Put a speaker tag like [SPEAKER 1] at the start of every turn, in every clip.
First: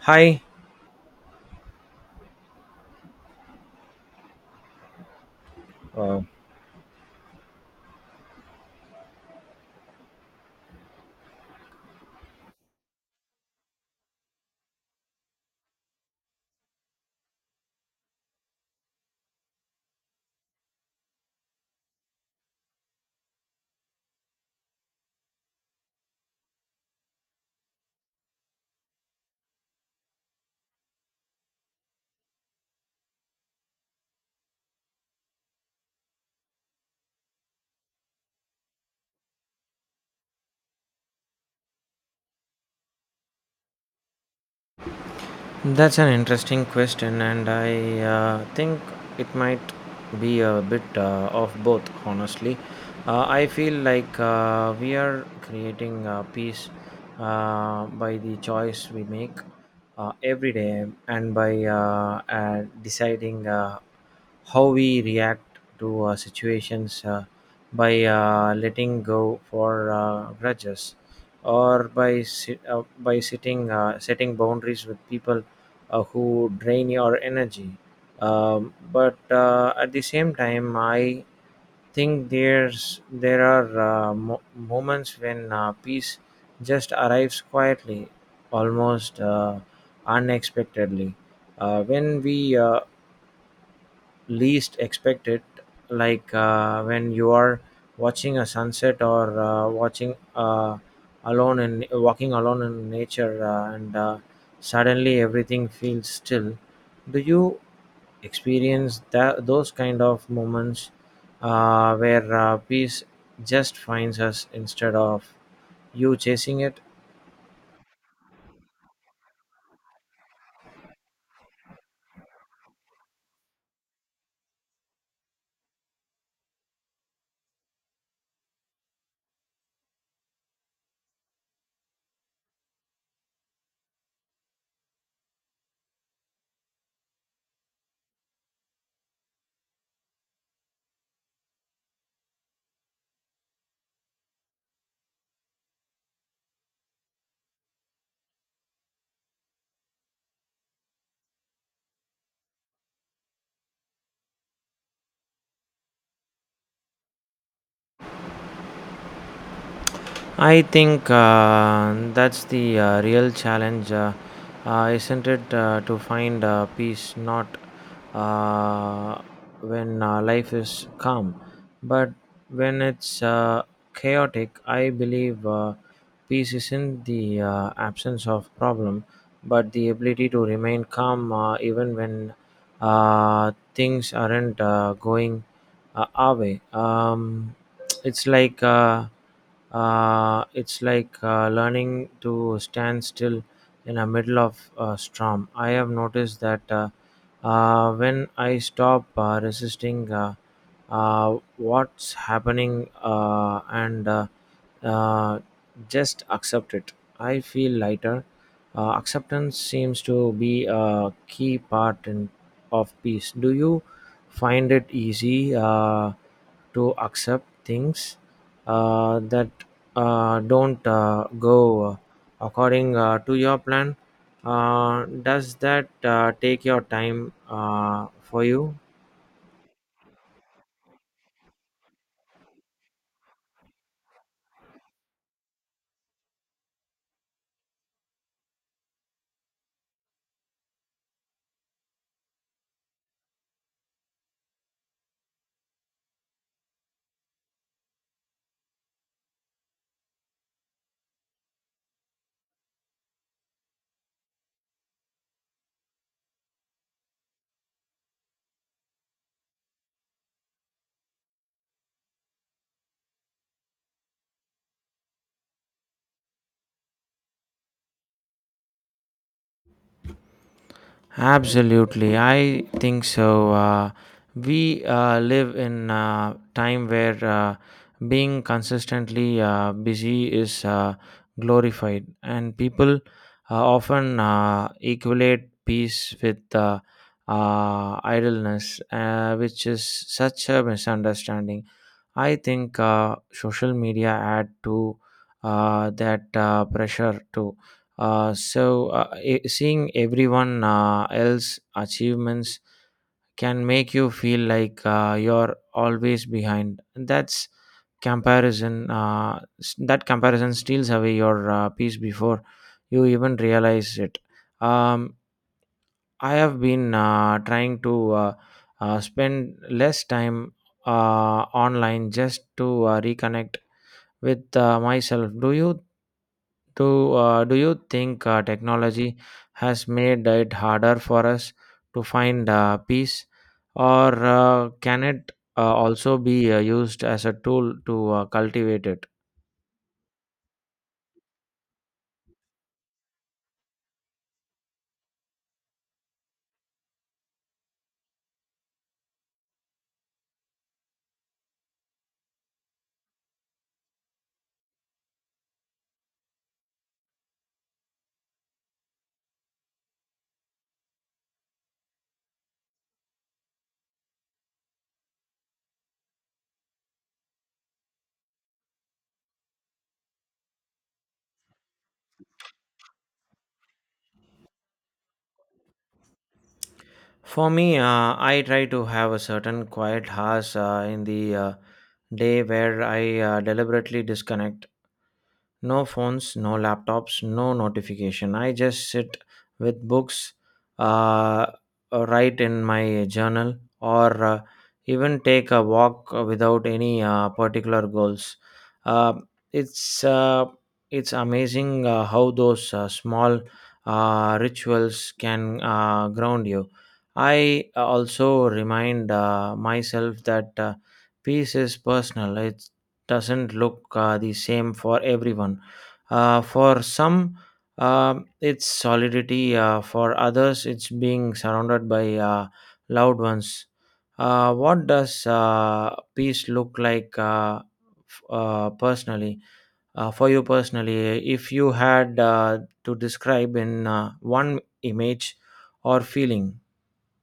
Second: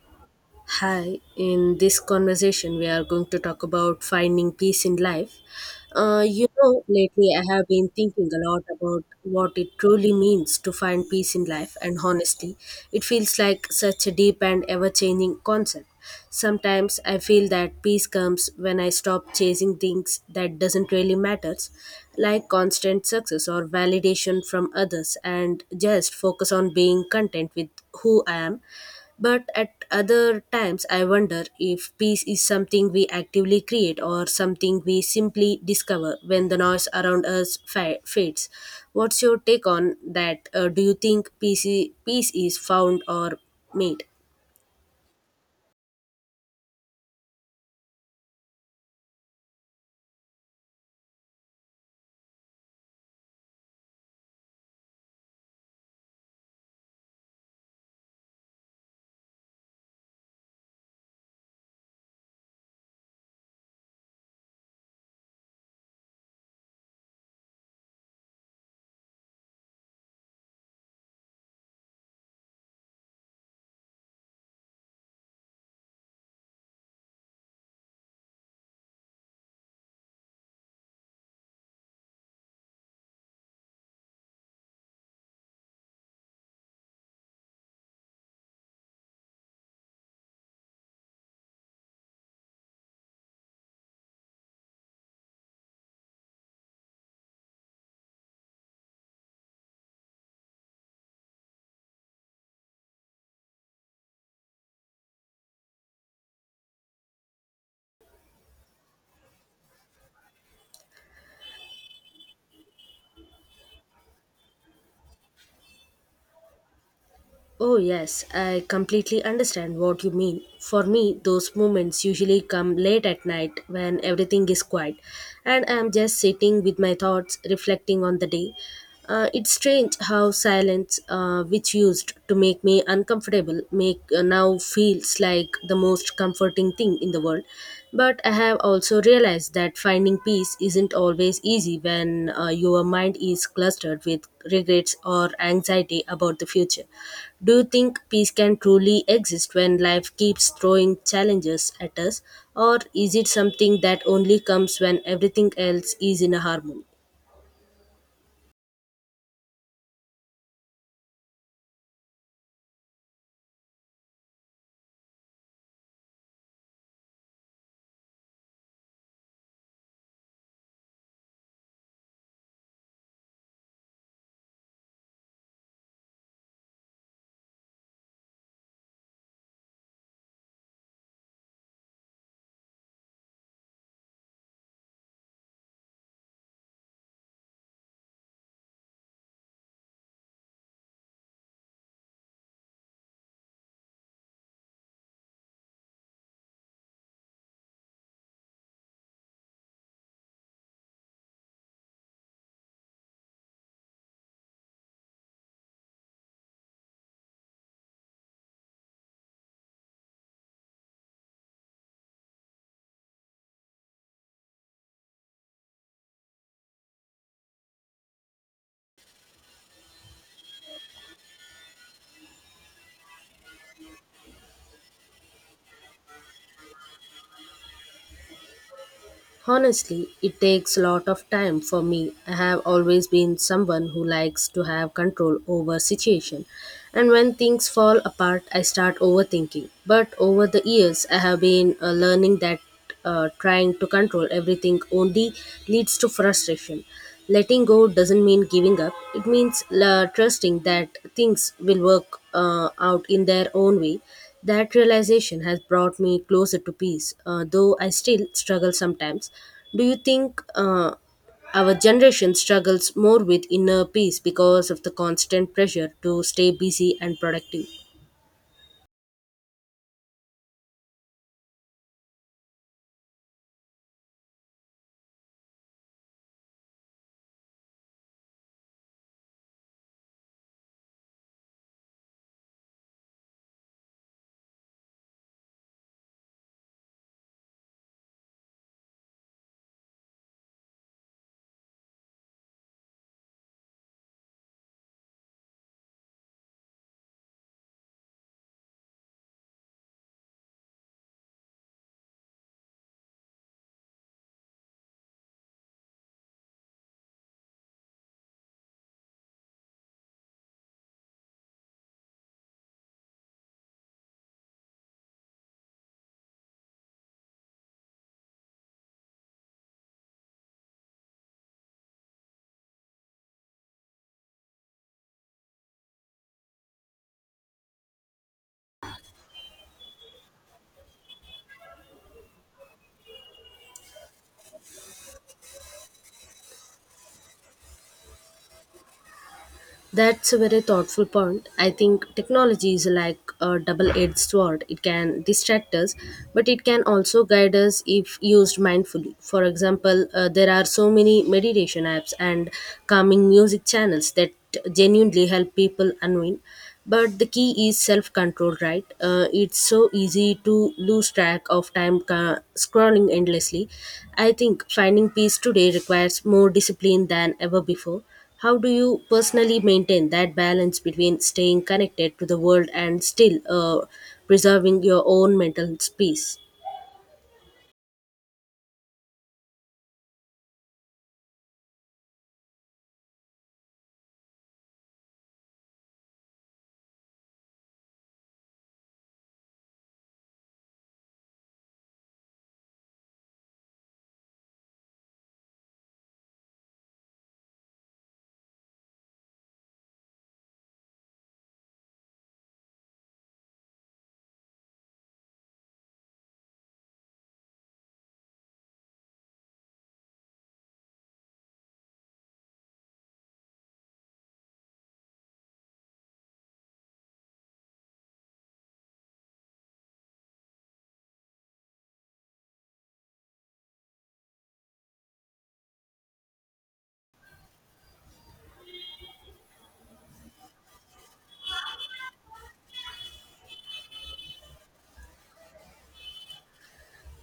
[SPEAKER 1] Hi,
[SPEAKER 2] Hi, in this conversation, we are going to talk about finding peace in life.
[SPEAKER 1] uh,
[SPEAKER 2] Lately I have been thinking a lot about what it truly means to find peace in life, and honestly, it feels like such a deep and ever changing concept. Sometimes I feel that peace comes when I stop chasing things that doesn't really matter, like constant success or validation from others and just focus on being content with who I am but at other times, I wonder if peace is something we actively create or something we simply discover when the noise around us fades. What's your take on that? Do you think peace, peace is found or made?
[SPEAKER 1] that's an interesting question, and I think it might be a bit of both, honestly. I feel like we are creating peace by the choice we make every day and by deciding how we react to situations, by letting go for grudges or by sitting setting boundaries with people who drain your energy. But at the same time I think there's there are mo- moments when peace just arrives quietly, almost unexpectedly, when we least expect it, like when you are watching a sunset or watching alone and walking alone in nature, and suddenly everything feels still. Do you experience that, those kind of moments where peace just finds us instead of you chasing it?
[SPEAKER 2] Oh, yes, I completely understand what you mean. For me, those moments usually come late at night when everything is quiet and I am just sitting with my thoughts, reflecting on the day. It's strange how silence, which used to make me uncomfortable, make now feels like the most comforting thing in the world. But I have also realized that finding peace isn't always easy when your mind is clustered with regrets or anxiety about the future. Do you think peace can truly exist when life keeps throwing challenges at us, or is it something that only comes when everything else is in a harmony?
[SPEAKER 1] I think that's the real challenge, isn't it? To find peace not uh, when life is calm, but when it's chaotic. I believe peace isn't the absence of problem, but the ability to remain calm even when things aren't going our way. It's like learning to stand still in the middle of a storm. I have noticed that when I stop resisting what's happening and uh, just accept it, I feel lighter. Acceptance seems to be a key part in, of peace. Do you find it easy to accept things that don't go according to your plan? Does that take your time for you?
[SPEAKER 2] Honestly, it takes a lot of time for me. I have always been someone who likes to have control over situation. And when things fall apart, I start overthinking. But over the years, I have been learning that trying to control everything only leads to frustration. Letting go doesn't mean giving up. It means trusting that things will work out in their own way. That realization has brought me closer to peace, though I still struggle sometimes. Do you think our generation struggles more with inner peace because of the constant pressure to stay busy and productive?
[SPEAKER 1] Absolutely, I think so. We live in a time where being consistently busy is glorified, and people often equate peace with idleness, which is such a misunderstanding. I think social media add to that pressure too. So seeing everyone else achievements can make you feel like you're always behind. That's comparison. That comparison steals away your peace before you even realize it. Um, I have been trying to spend less time uh, online just to reconnect with myself. Do you think technology has made it harder for us to find peace, or can it also be used as a tool to cultivate it?
[SPEAKER 2] That's a very thoughtful point. I think technology is like a double edged sword. It can distract us, but it can also guide us if used mindfully. For example, there are so many meditation apps and calming music channels that genuinely help people unwind. But the key is self control, right? It's so easy to lose track of time scrolling endlessly. I think finding peace today requires more discipline than ever before. How do you personally maintain that balance between staying connected to the world and still preserving your own mental space?
[SPEAKER 1] For me, I try to have a certain quiet hours in the day where I deliberately disconnect. No phones, no laptops, no notification. I just sit with books, uh, write in my journal, or even take a walk without any particular goals. Uh, it's uh, it's amazing how those small rituals can ground you. I also remind myself that peace is personal. It's doesn't look the same for everyone. For some, um it's solidity. For others, it's being surrounded by uh, loved ones. What does peace look like f- personally? For you personally, if you had to describe in one image or feeling?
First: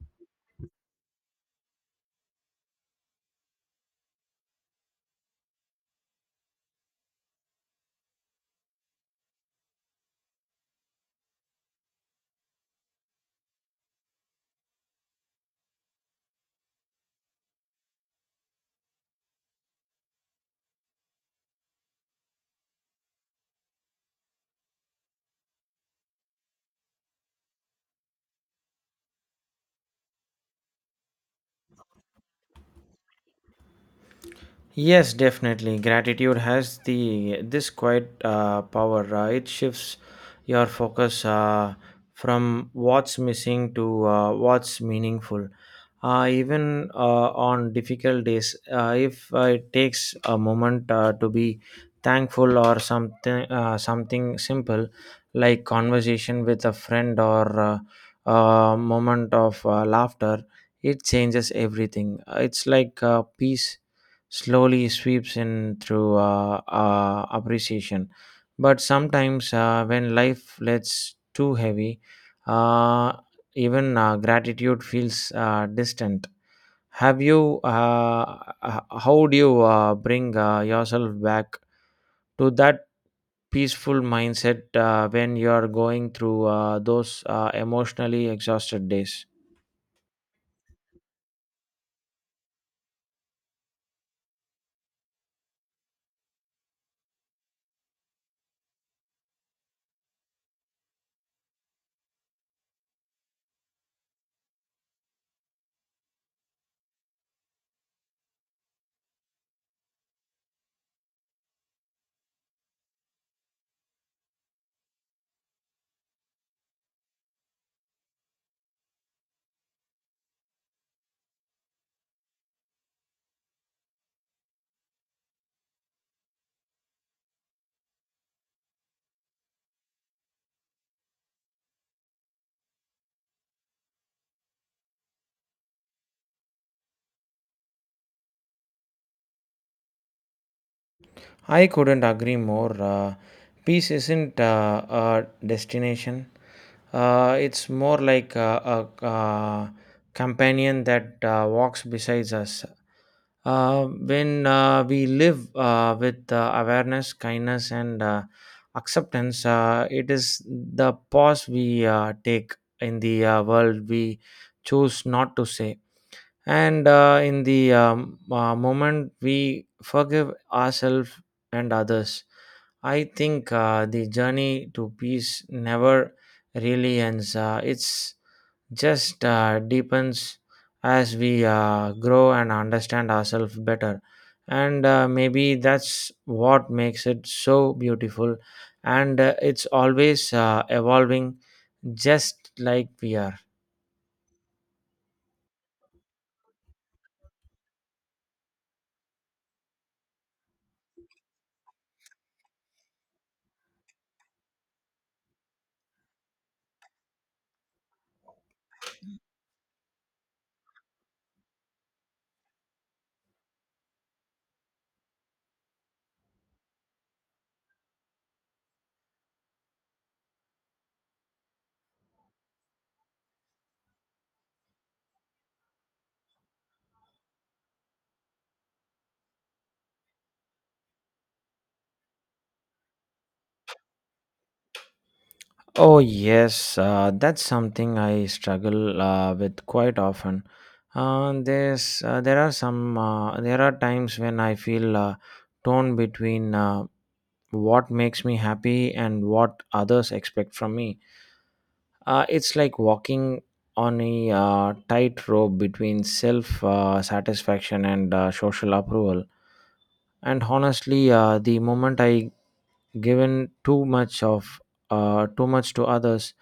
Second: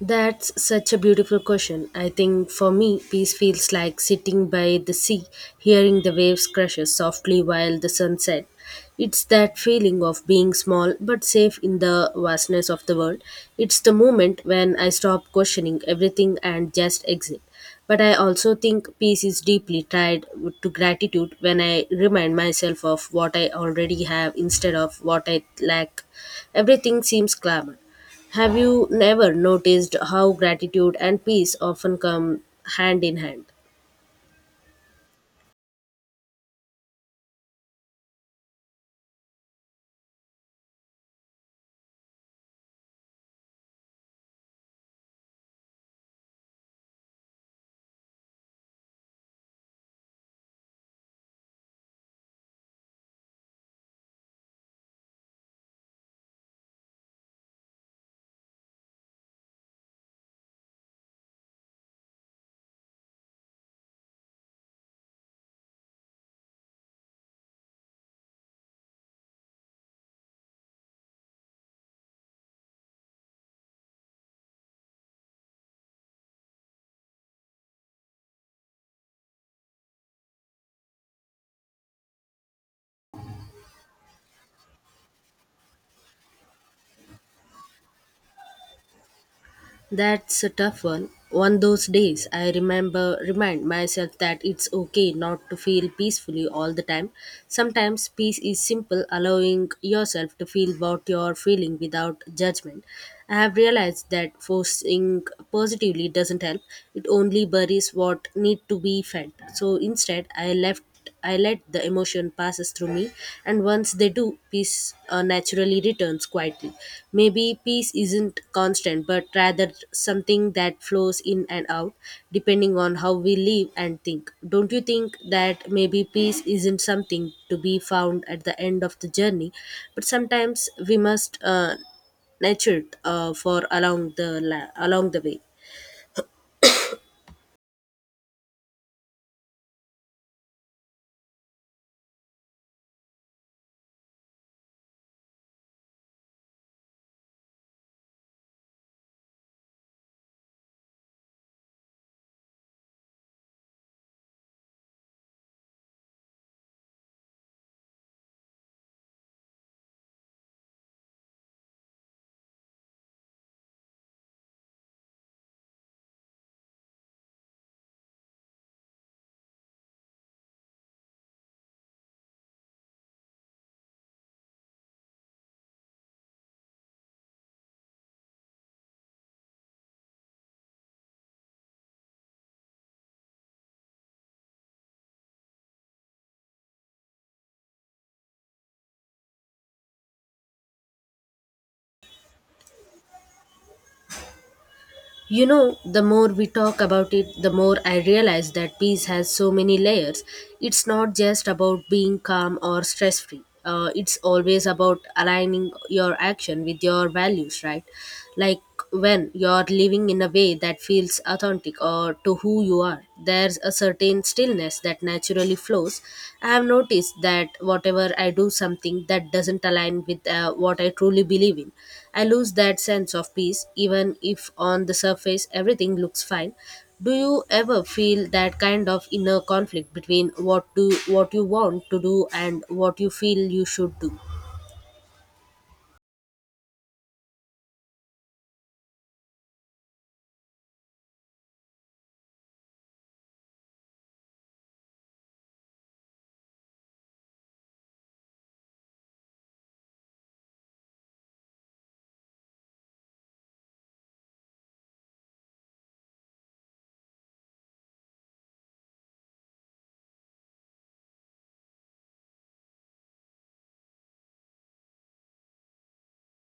[SPEAKER 2] That's such a beautiful question. I think for me, peace feels like sitting by the sea, hearing the waves crash softly while the sun sets. It's that feeling of being small but safe in the vastness of the world. It's the moment when I stop questioning everything and just exist. But I also think peace is deeply tied to gratitude when I remind myself of what I already have instead of what I lack. Everything seems clamor. Have you never noticed how gratitude and peace often come hand in hand?
[SPEAKER 1] Yes, definitely. Gratitude has the this quiet power. It shifts your focus from what's missing to what's meaningful. Even on difficult days, if it takes a moment to be thankful or something, something simple like conversation with a friend or a moment of laughter, it changes everything. It's like peace slowly sweeps in through appreciation. But sometimes, when life gets too heavy, uh, even gratitude feels distant. Have you, uh, how do you bring yourself back to that peaceful mindset when you are going through those emotionally exhausted days?
[SPEAKER 2] That's a tough one. One those days I remember remind myself that it's okay not to feel peacefully all the time. Sometimes peace is simple allowing yourself to feel what you're feeling without judgment. I have realized that forcing positively doesn't help. It only buries what need to be fed. So instead I let the emotion passes through me, and once they do, peace naturally returns quietly. Maybe peace isn't constant, but rather something that flows in and out, depending on how we live and think. Don't you think that maybe peace isn't something to be found at the end of the journey, but sometimes we must nurture it for along the way.
[SPEAKER 1] I couldn't agree more. Peace isn't a destination, it's more like a companion that walks beside us. When we live with awareness, kindness, and acceptance, it is the pause we take in the world we choose not to say. And in the moment we forgive ourselves and others, I think the journey to peace never really ends. It's just deepens as we grow and understand ourselves better. And maybe that's what makes it so beautiful. And it's always evolving, just like we are.
[SPEAKER 2] You know, the more we talk about it, the more I realize that peace has so many layers. It's not just about being calm or stress free. It's always about aligning your action with your values, right? Like when you're living in a way that feels authentic or to who you are, there's a certain stillness happiness that naturally flows. I have noticed that whatever I do something that doesn't align with what I truly believe in, I lose that sense of peace even if on the surface everything looks fine. Do you ever feel that kind of inner conflict between what you want to do and what you feel you should do?
[SPEAKER 1] Oh, yes, that's something I struggle with quite often. There are times when I feel torn between what makes me happy and what others expect from me. It's like walking on a tightrope between self satisfaction and social approval. And honestly, the moment I given too much of too much to others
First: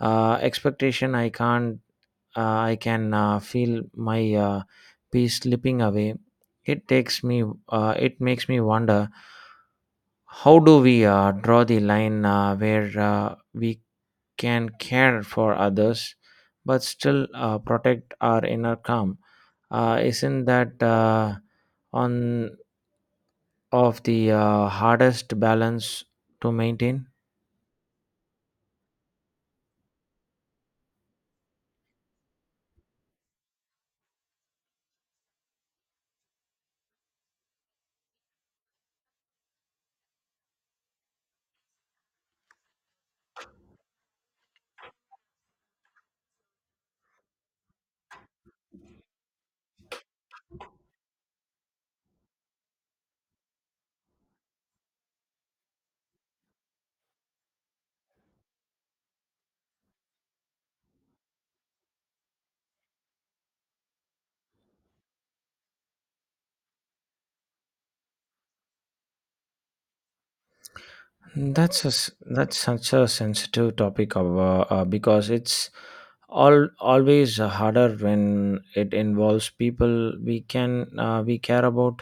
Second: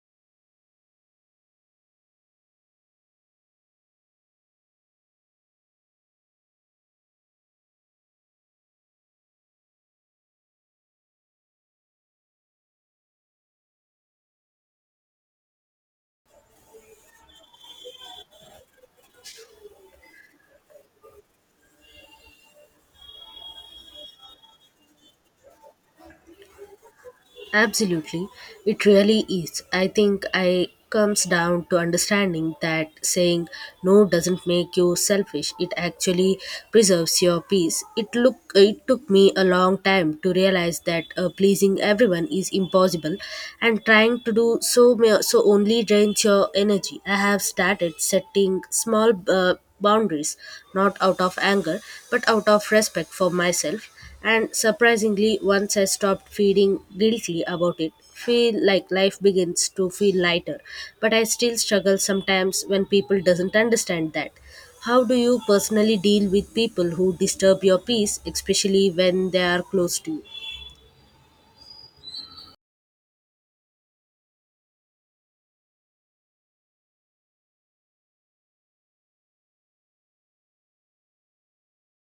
[SPEAKER 1] expectation I can't I can feel my peace slipping away. It takes me, it makes me wonder, how do we draw the line where we can care for others but still protect our inner calm? Isn't that on of the hardest balance to maintain?
[SPEAKER 2] Absolutely, it really is. I think I comes down to understanding that saying no doesn't make you selfish. It actually preserves your peace. It took me a long time to realize that pleasing everyone is impossible, and trying to do so only drains your energy. I have started setting small boundaries, not out of anger but out of respect for myself. And surprisingly, once I stopped feeling guilty about it, feel like life begins to feel lighter. But I still struggle sometimes when people doesn't understand that. How do you personally deal with people who disturb your peace, especially when they are close to you?
[SPEAKER 1] That's such a sensitive topic of, because it's all always harder when it involves people we care about.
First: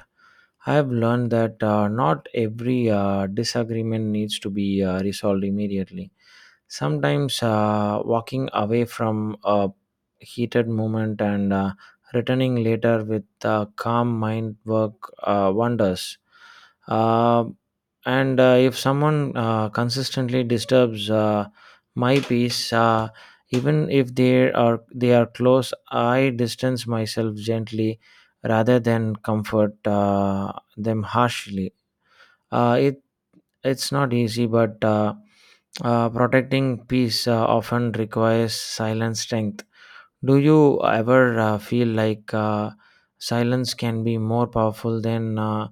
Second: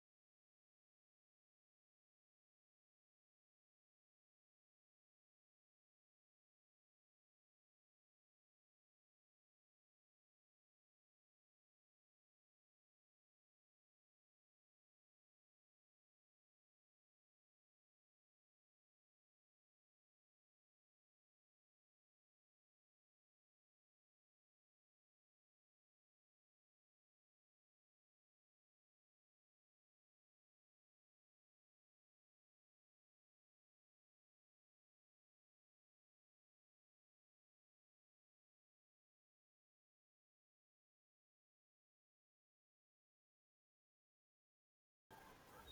[SPEAKER 1] I have learned that not every disagreement needs to be resolved immediately. Sometimes walking away from a heated moment and returning later with a calm mind work wonders. Uh, and if someone consistently disturbs my peace, even if they are close, I distance myself gently rather than comfort them harshly. Uh, it it's not easy, but protecting peace often requires silent strength. Do you ever feel like silence can be more powerful than uh,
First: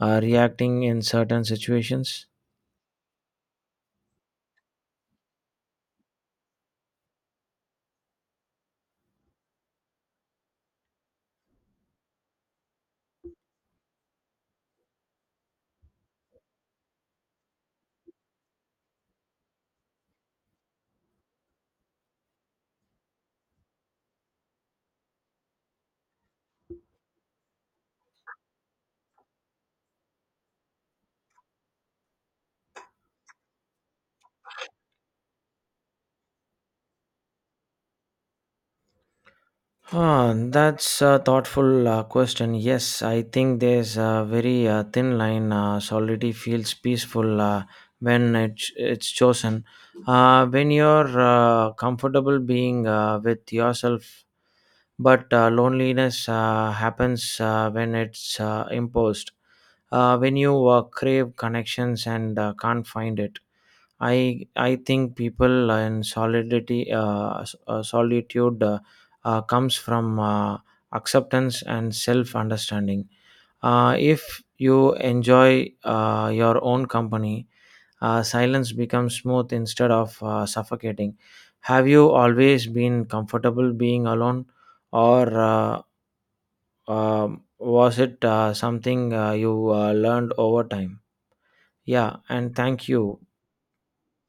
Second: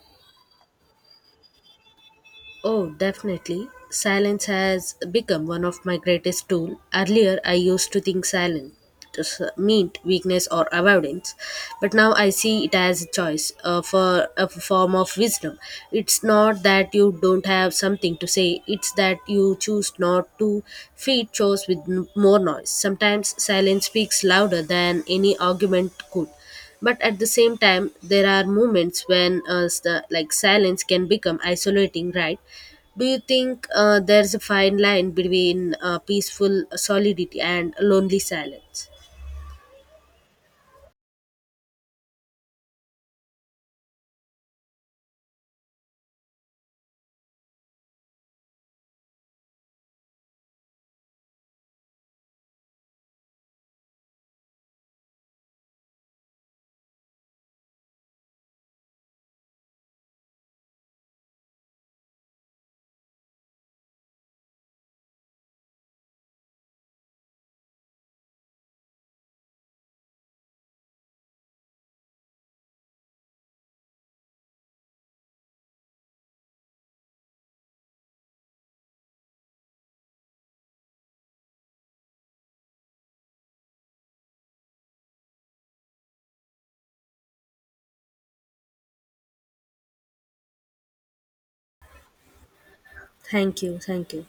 [SPEAKER 1] uh, reacting in certain situations?
[SPEAKER 2] Oh, definitely. Silence has become one of my greatest tools. Earlier, I used to think silence just meant weakness or avoidance, but now I see it as a choice for a form of wisdom. It's not that you don't have something to say; it's that you choose not to feed chores with more noise. Sometimes silence speaks louder than any argument could but at the same time there are moments when like silence can become isolating, right? Do you think there's a fine line between peaceful solidity and lonely silence?
[SPEAKER 1] Huh, that's a thoughtful question. Yes, I think there's a very thin line. Solidity feels peaceful when it's chosen. When you're comfortable being with yourself. But loneliness happens when it's imposed, when you crave connections and can't find it. I think people in solidity solitude comes from acceptance and self understanding. If you enjoy your own company, silence becomes smooth instead of suffocating. Have you always been comfortable being alone, or was it something you learned over time? Yeah, and thank you.
[SPEAKER 2] Thank you